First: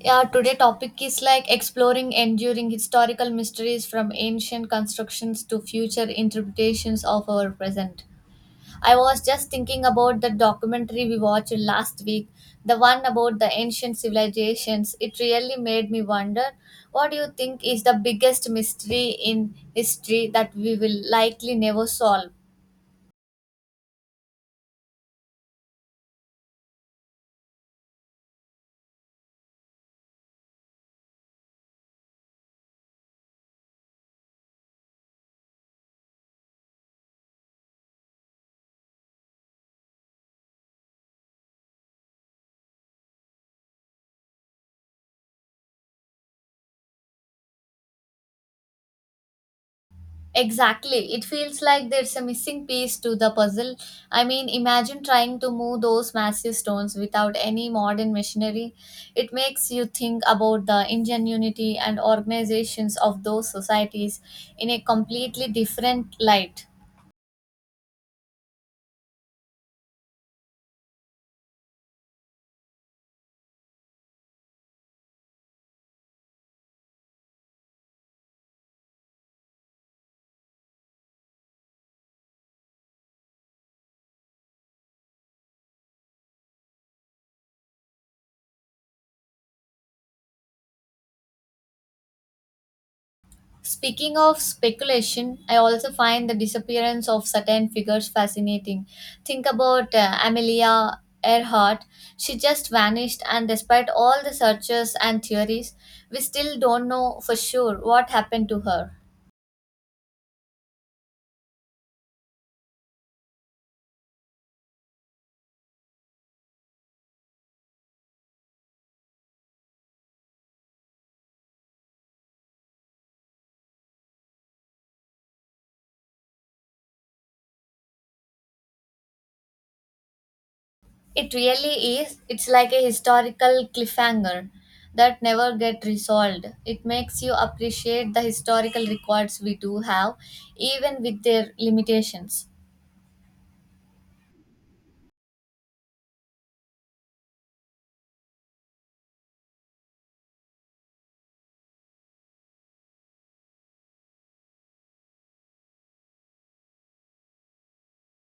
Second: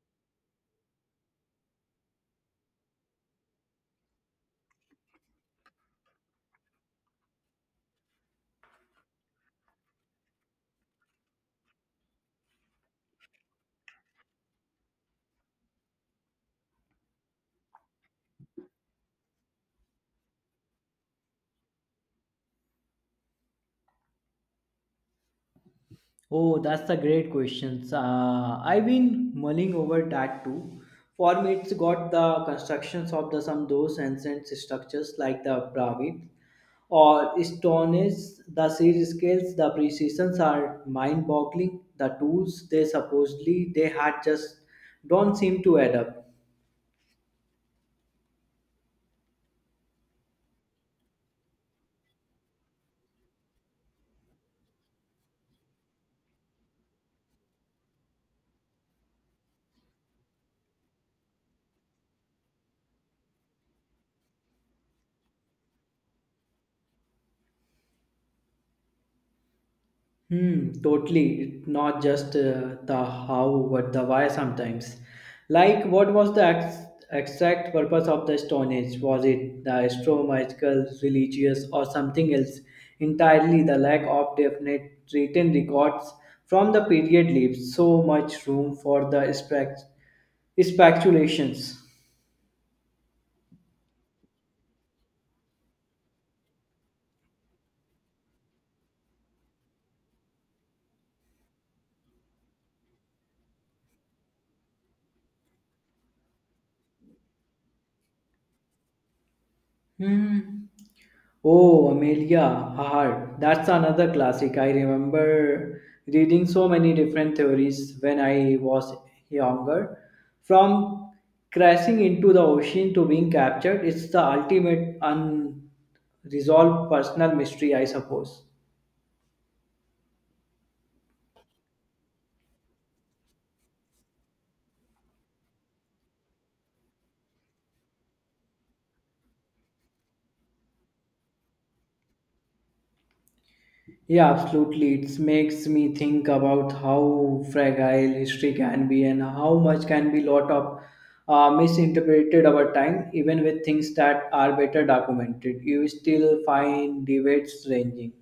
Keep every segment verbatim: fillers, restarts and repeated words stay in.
Yeah, today topic is like exploring enduring historical mysteries from ancient constructions to future interpretations of our present. I was just thinking about the documentary we watched last week, the one about the ancient civilizations. It really made me wonder, what do you think is the biggest mystery in history that we will likely never solve? Oh, that's a great question. Uh, I've been mulling over that too. For me, it's got the constructions of the some those ancient structures like the pyramid or stones. The size scales, the precisions are mind-boggling. The tools they supposedly they had just don't seem to add up. Exactly. It feels like there's a missing piece to the puzzle. I mean, imagine trying to move those massive stones without any modern machinery. It makes you think about the ingenuity and organizations of those societies in a completely different light. Hmm, totally. It- Not just uh, the how, but the why sometimes. Like, what was the ex- exact purpose of the Stone Age? Was it the astronomical, religious, or something else? Entirely the lack of definite written records from the period leaves so much room for the spec- speculations. Speaking of speculation, I also find the disappearance of certain figures fascinating. Think about uh, Amelia Earhart. She just vanished, and despite all the searches and theories, we still don't know for sure what happened to her. Hmm. Oh, Amelia Hart. That's another classic. I remember reading so many different theories when I was younger. From crashing into the ocean to being captured, it's the ultimate unresolved personal mystery, I suppose. It really is. It's like a historical cliffhanger that never get resolved. It makes you appreciate the historical records we do have, even with their limitations. Yeah, absolutely. It makes me think about how fragile history can be and how much can be lot of uh, misinterpreted over time, even with things that are better documented. You still find debates ranging.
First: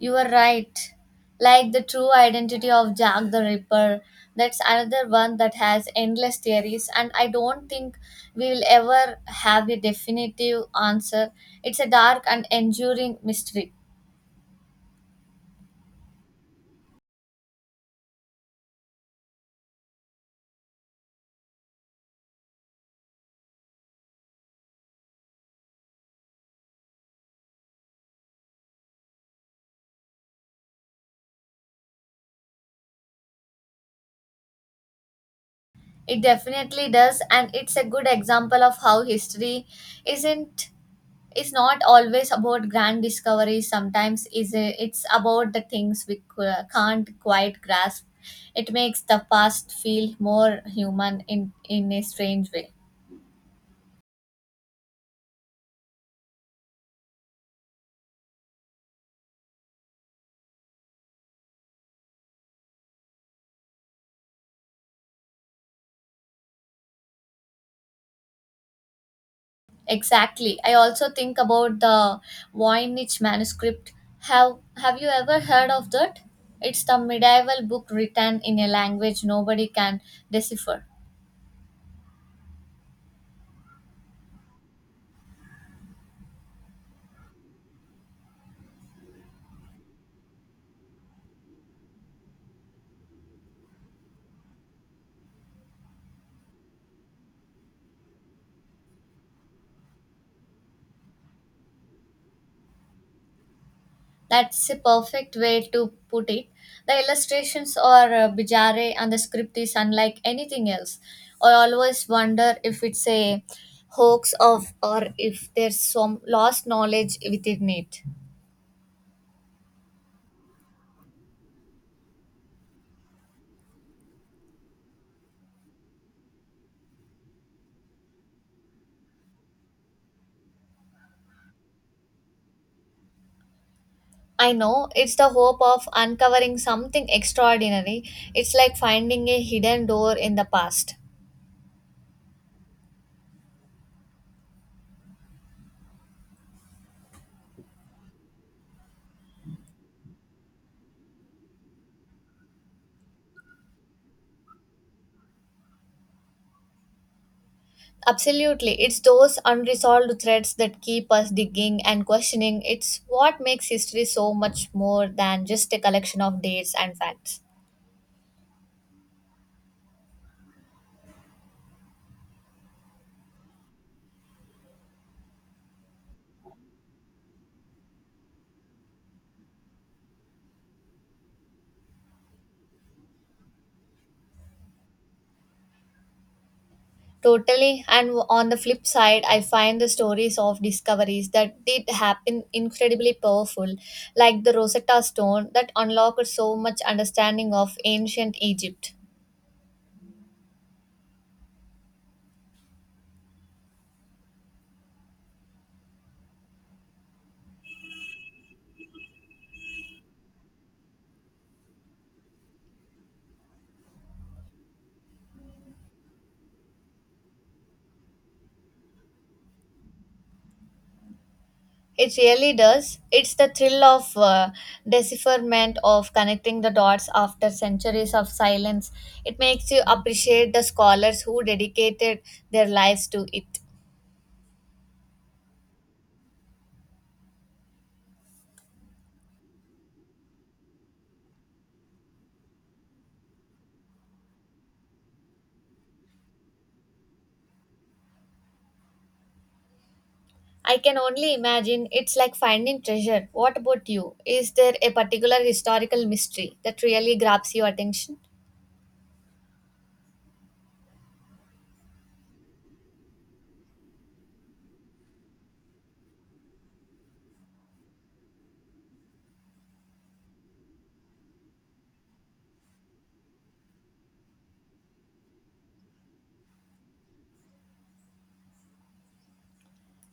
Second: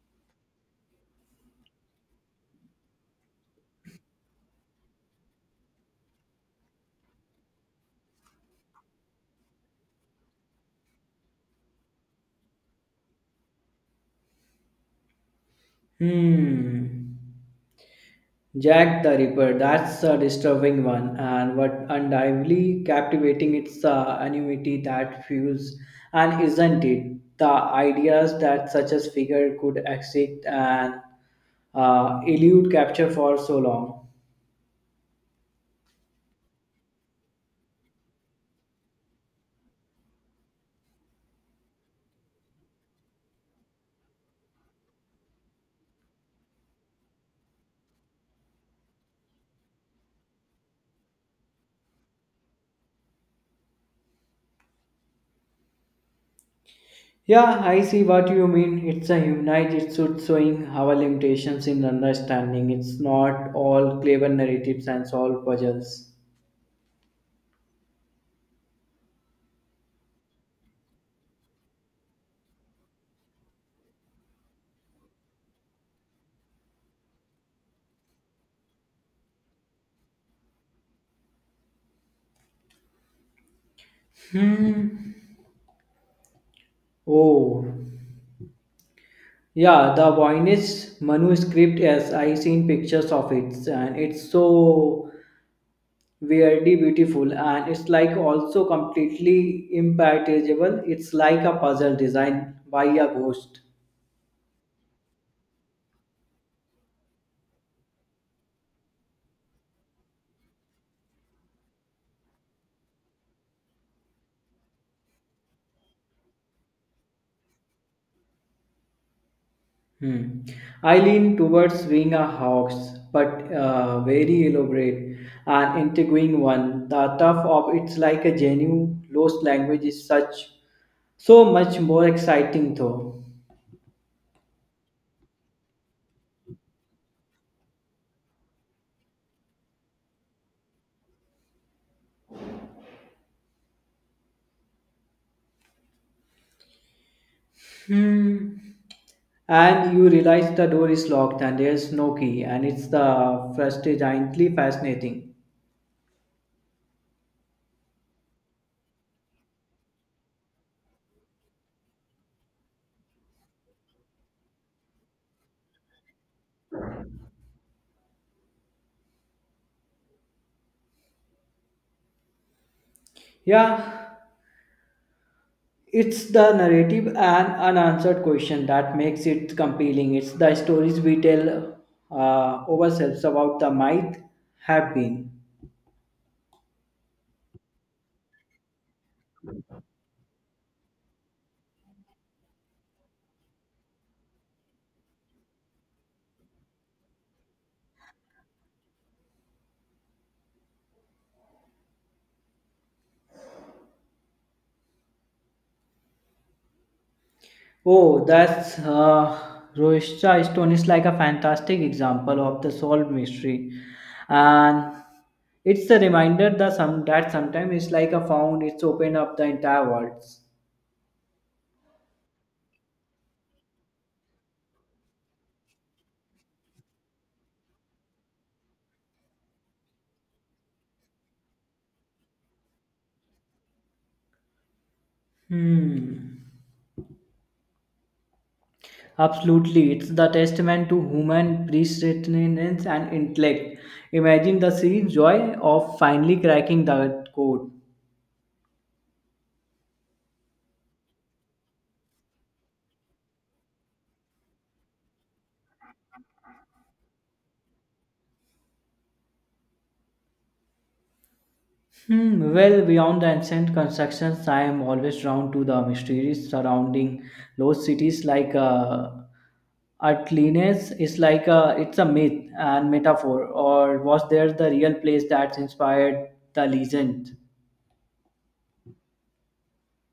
You are right. Like the true identity of Jack the Ripper, that's another one that has endless theories, and I don't think we will ever have a definitive answer. It's a dark and enduring mystery. Hmm. Jack the Ripper, that's a disturbing one, and what undoubtedly captivating it's the anonymity that fuels, and isn't it? The ideas that such a figure could exist and uh, elude capture for so long. It definitely does, and it's a good example of how history isn't is not always about grand discoveries. Sometimes is a- it's about the things we c- can't quite grasp. It makes the past feel more human in in a strange way. Yeah, I see what you mean. It's a humanized, it's should showing our limitations in understanding. It's not all clever narratives and solved puzzles. Exactly. I also think about the Voynich manuscript. Have Have you ever heard of that? It's the medieval book written in a language nobody can decipher. Hmm. Oh, yeah, the Voynich manuscript, yes, I seen pictures of it and it's so weirdly beautiful and it's like also completely impenetrable. It's like a puzzle designed by a ghost. That's a perfect way to put it. The illustrations are uh, bizarre and the script is unlike anything else. I always wonder if it's a hoax of or if there's some lost knowledge within it. Hmm. I lean towards being a hoax, but uh, very elaborate and intriguing one. The tough of it's like a genuine lost language is such so much more exciting though. I know it's the hope of uncovering something extraordinary. It's like finding a hidden door in the past. Hmm. And you realize the door is locked and there's no key, and it's the frustratingly fascinating. Absolutely. It's those unresolved threads that keep us digging and questioning. It's what makes history so much more than just a collection of dates and facts. Yeah, it's the narrative and unanswered question that makes it compelling. It's the stories we tell uh, ourselves about the might have been. Totally. And on the flip side, I find the stories of discoveries that did happen incredibly powerful, like the Rosetta Stone that unlocked so much understanding of ancient Egypt. Oh, that's uh, Roshcha Stone is like a fantastic example of the solved mystery, and it's a reminder that some that sometimes it's like a found. It's opened up the entire world. It really does. It's the thrill of uh, decipherment of connecting the dots after centuries of silence. It makes you appreciate the scholars who dedicated their lives to it. Hmm. Absolutely, it's the testament to human perseverance and intellect. Imagine the sheer joy of finally cracking the code. I can only imagine it's like finding treasure. What about you? Is there a particular historical mystery that really grabs your attention? Hmm. Well, beyond the ancient constructions, I am always drawn to the mysteries surrounding those cities like uh, Atlantis is like a it's a myth and metaphor, or was there the real place that inspired the legend?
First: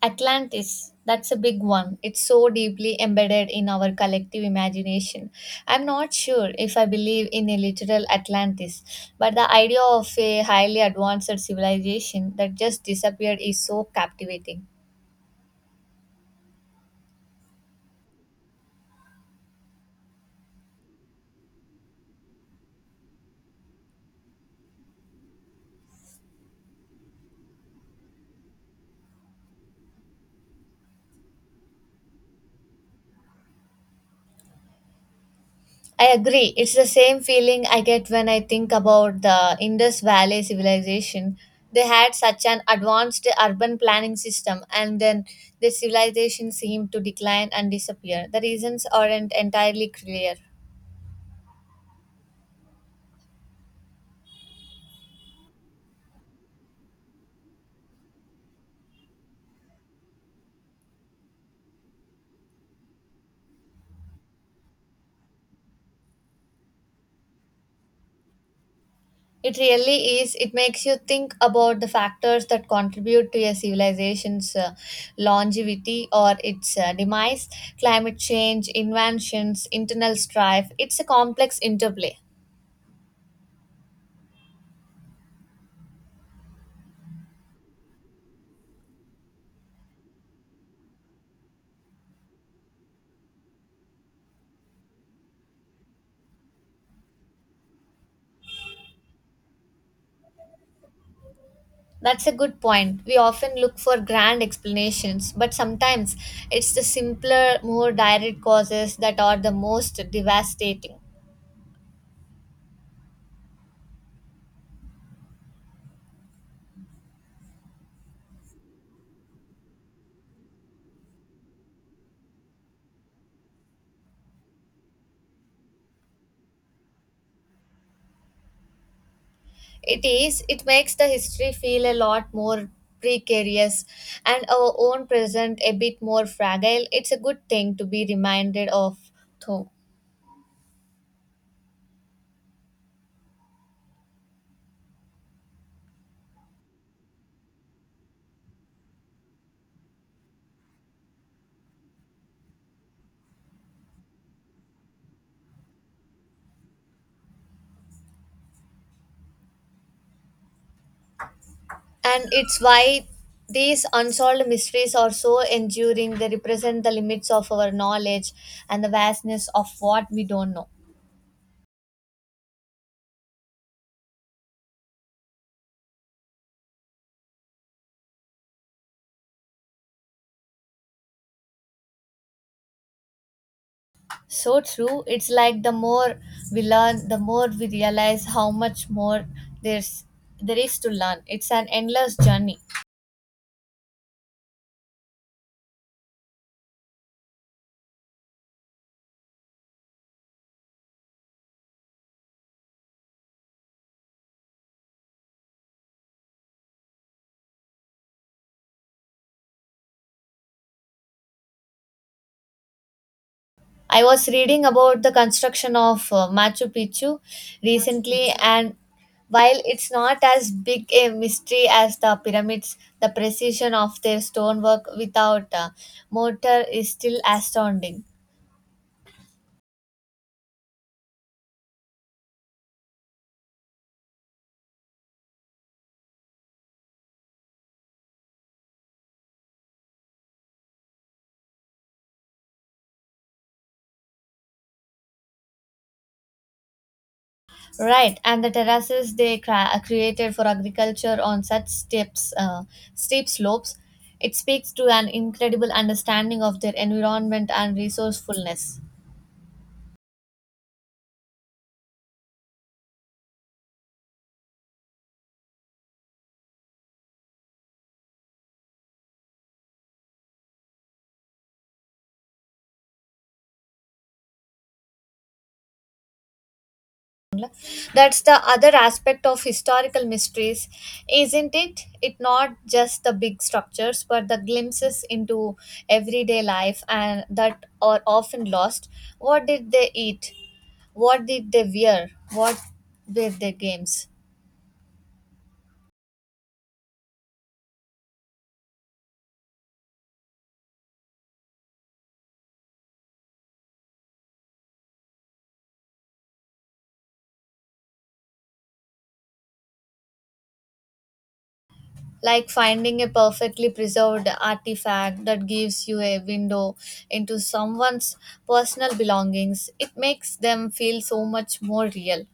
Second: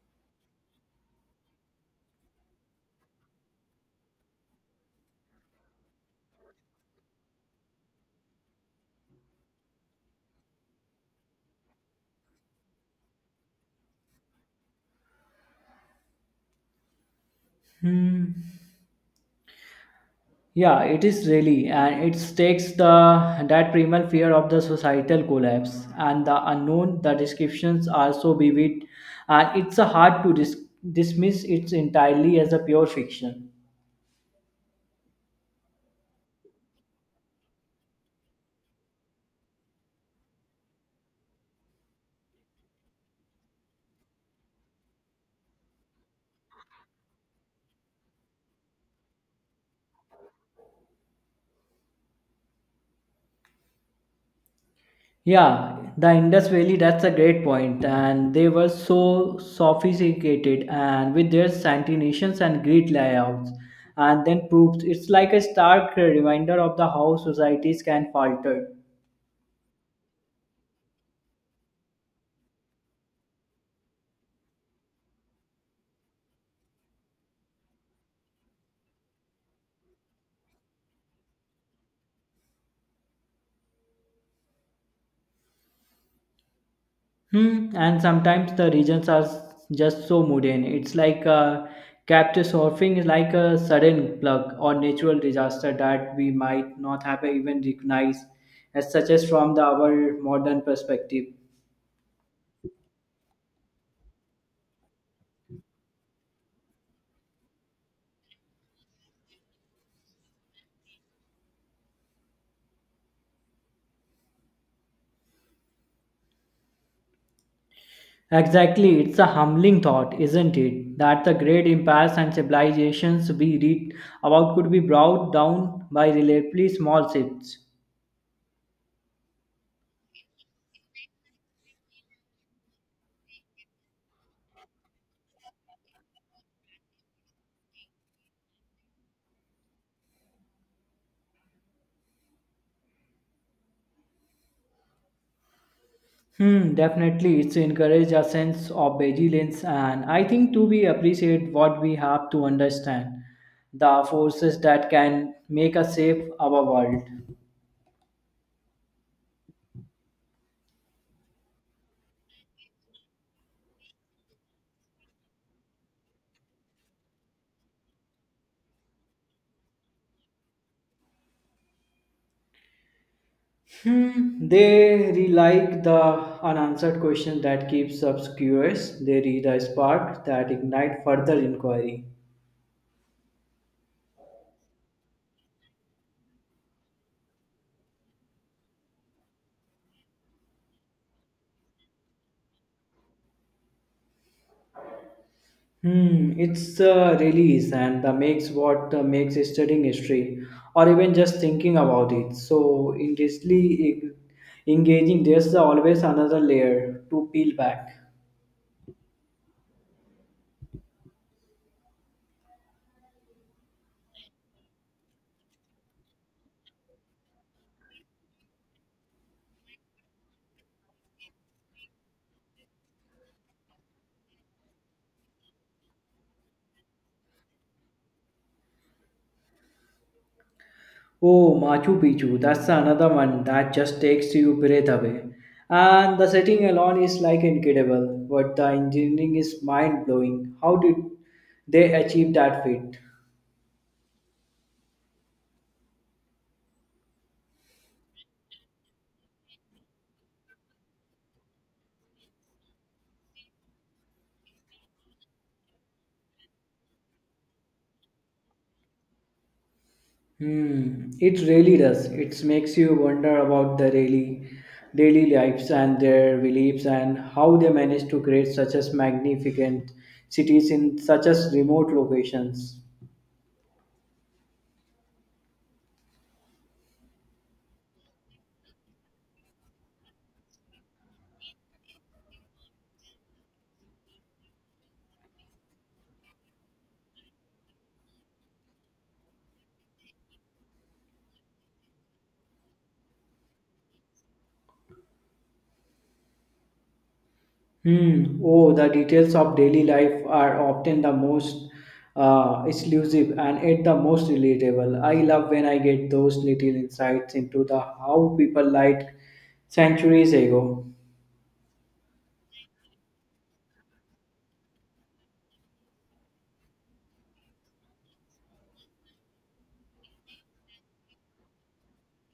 Atlantis, that's a big one. It's so deeply embedded in our collective imagination. I'm not sure if I believe in a literal Atlantis, but the idea of a highly advanced civilization that just disappeared is so captivating. Hmm. Yeah, it is really, and it takes the that primal fear of the societal collapse and the unknown. The descriptions are so vivid, and it's a hard to dis- dismiss it entirely as a pure fiction. I agree. It's the same feeling I get when I think about the Indus Valley civilization. They had such an advanced urban planning system, and then the civilization seemed to decline and disappear. The reasons aren't entirely clear. Yeah, the Indus Valley, that's a great point, point. And they were so sophisticated and with their santination and grid layouts, and then proofs. It's like a stark reminder of the how societies can falter. It really is. It makes you think about the factors that contribute to a civilization's uh, longevity or its uh, demise, climate change, inventions, internal strife. It's a complex interplay. Hmm. And sometimes the regions are s- just so mundane. It's like uh, captive surfing is like a sudden plug or natural disaster that we might not have even recognized as such as from the our modern perspective. That's a good point. We often look for grand explanations, but sometimes it's the simpler, more direct causes that are the most devastating. Exactly, it's a humbling thought, isn't it? That the great empires and civilizations we read about could be brought down by relatively small ships. It is. It makes the history feel a lot more precarious and our own present a bit more fragile. It's a good thing to be reminded of, though. Hmm, definitely, it's encourage a sense of vigilance, and I think to be appreciate what we have to understand the forces that can make us safe our world. And it's why these unsolved mysteries are so enduring. They represent the limits of our knowledge and the vastness of what we don't know. Hmm, they re- like the unanswered question that keeps us curious. They read a spark that ignite further inquiry. So true. It's like the more we learn, the more we realize how much more there's there is to learn. It's an endless journey. Hmm, it's the release and the makes what uh, makes studying history or even just thinking about it so intensely eng- engaging. There's always another layer to peel back. I was reading about the construction of uh, Machu Picchu recently, and while it's not as big a mystery as the pyramids, the precision of their stonework without uh, mortar is still astounding. Oh, Machu Picchu, that's another one that just takes you breath away. And the setting alone is like incredible, but the engineering is mind blowing. How did they achieve that feat? Right, and the terraces they cra- uh, created for agriculture on such steps, uh, steep slopes. It speaks to an incredible understanding of their environment and resourcefulness. Hmm, it really does. It makes you wonder about the daily, daily lives and their beliefs and how they manage to create such as magnificent cities in such as remote locations. That's the other aspect of historical mysteries, isn't it? It not just the big structures, but the glimpses into everyday life and that are often lost. What did they eat? What did they wear? What were their games? Hmm. Oh, the details of daily life are often the most uh, exclusive and at the most relatable. I love when I get those little insights into the how people lived centuries ago. Like finding a perfectly preserved artifact that gives you a window into someone's personal belongings, it makes them feel so much more real.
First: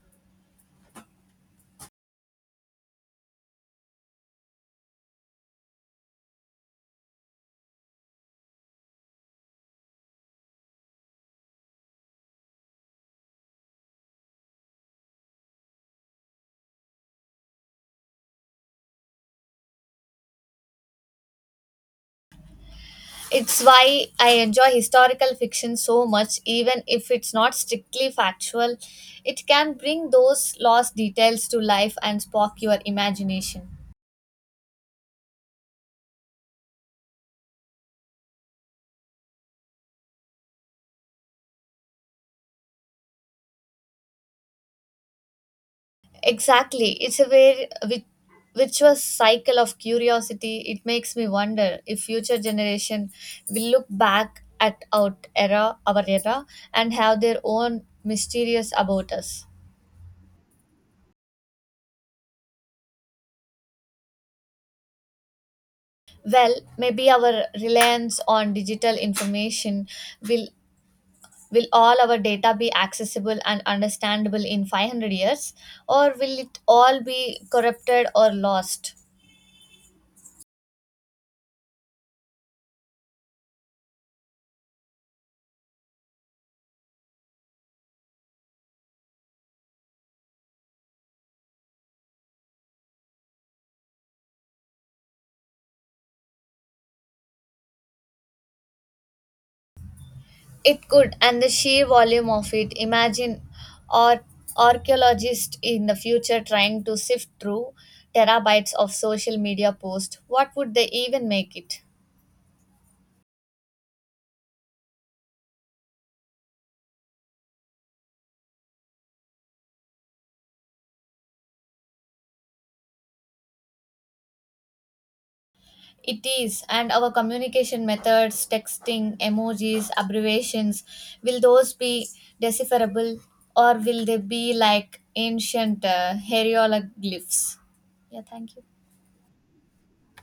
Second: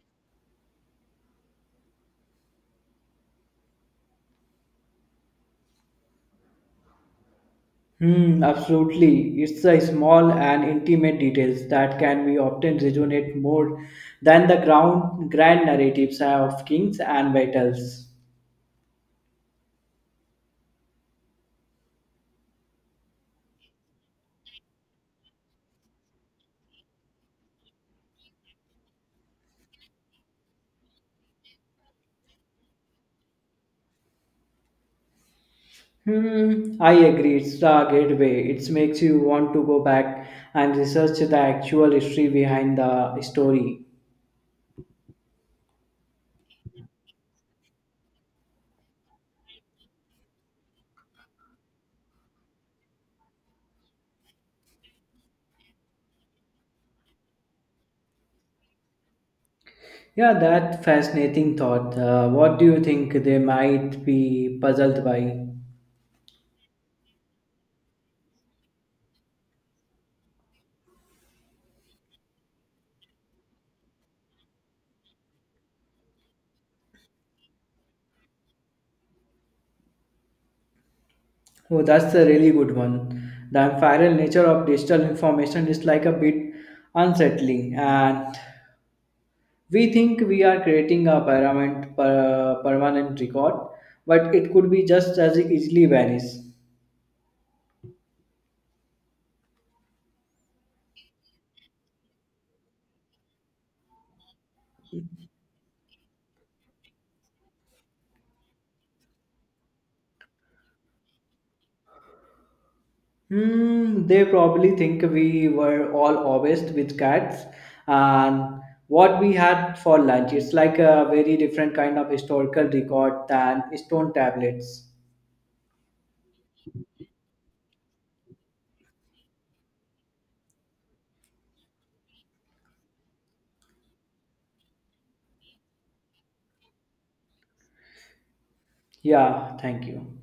Hmm, absolutely. It's the small and intimate details that can be often resonate more than the ground, grand narratives of kings and battles. It's why I enjoy historical fiction so much, even if it's not strictly factual. It can bring those lost details to life and spark your imagination. Hmm, I agree. It's the gateway. It makes you want to go back and research the actual history behind the story. Exactly. It's a very vi- virtuous cycle of curiosity. It makes me wonder if future generation will look back at our era, our era and have their own mysterious about us. Yeah, that fascinating thought. Uh, what do you think they might be puzzled by? Well, maybe our reliance on digital information will will all our data be accessible and understandable in five hundred years, or will it all be corrupted or lost? Oh, that's a really good one. The viral nature of digital information is like a bit unsettling, and we think we are creating a permanent, per, permanent record, but it could be just as easily vanish. It could, and the sheer volume of it. Imagine or Archaeologists in the future trying to sift through terabytes of social media posts. What would they even make it? Hmm, they probably think we were all obsessed with cats and what we had for lunch. It's like a very different kind of historical record than stone tablets. It is, and our communication methods, texting, emojis, abbreviations, will those be decipherable, or will they be like ancient uh, hieroglyphs? Yeah, thank you. Yeah, thank you.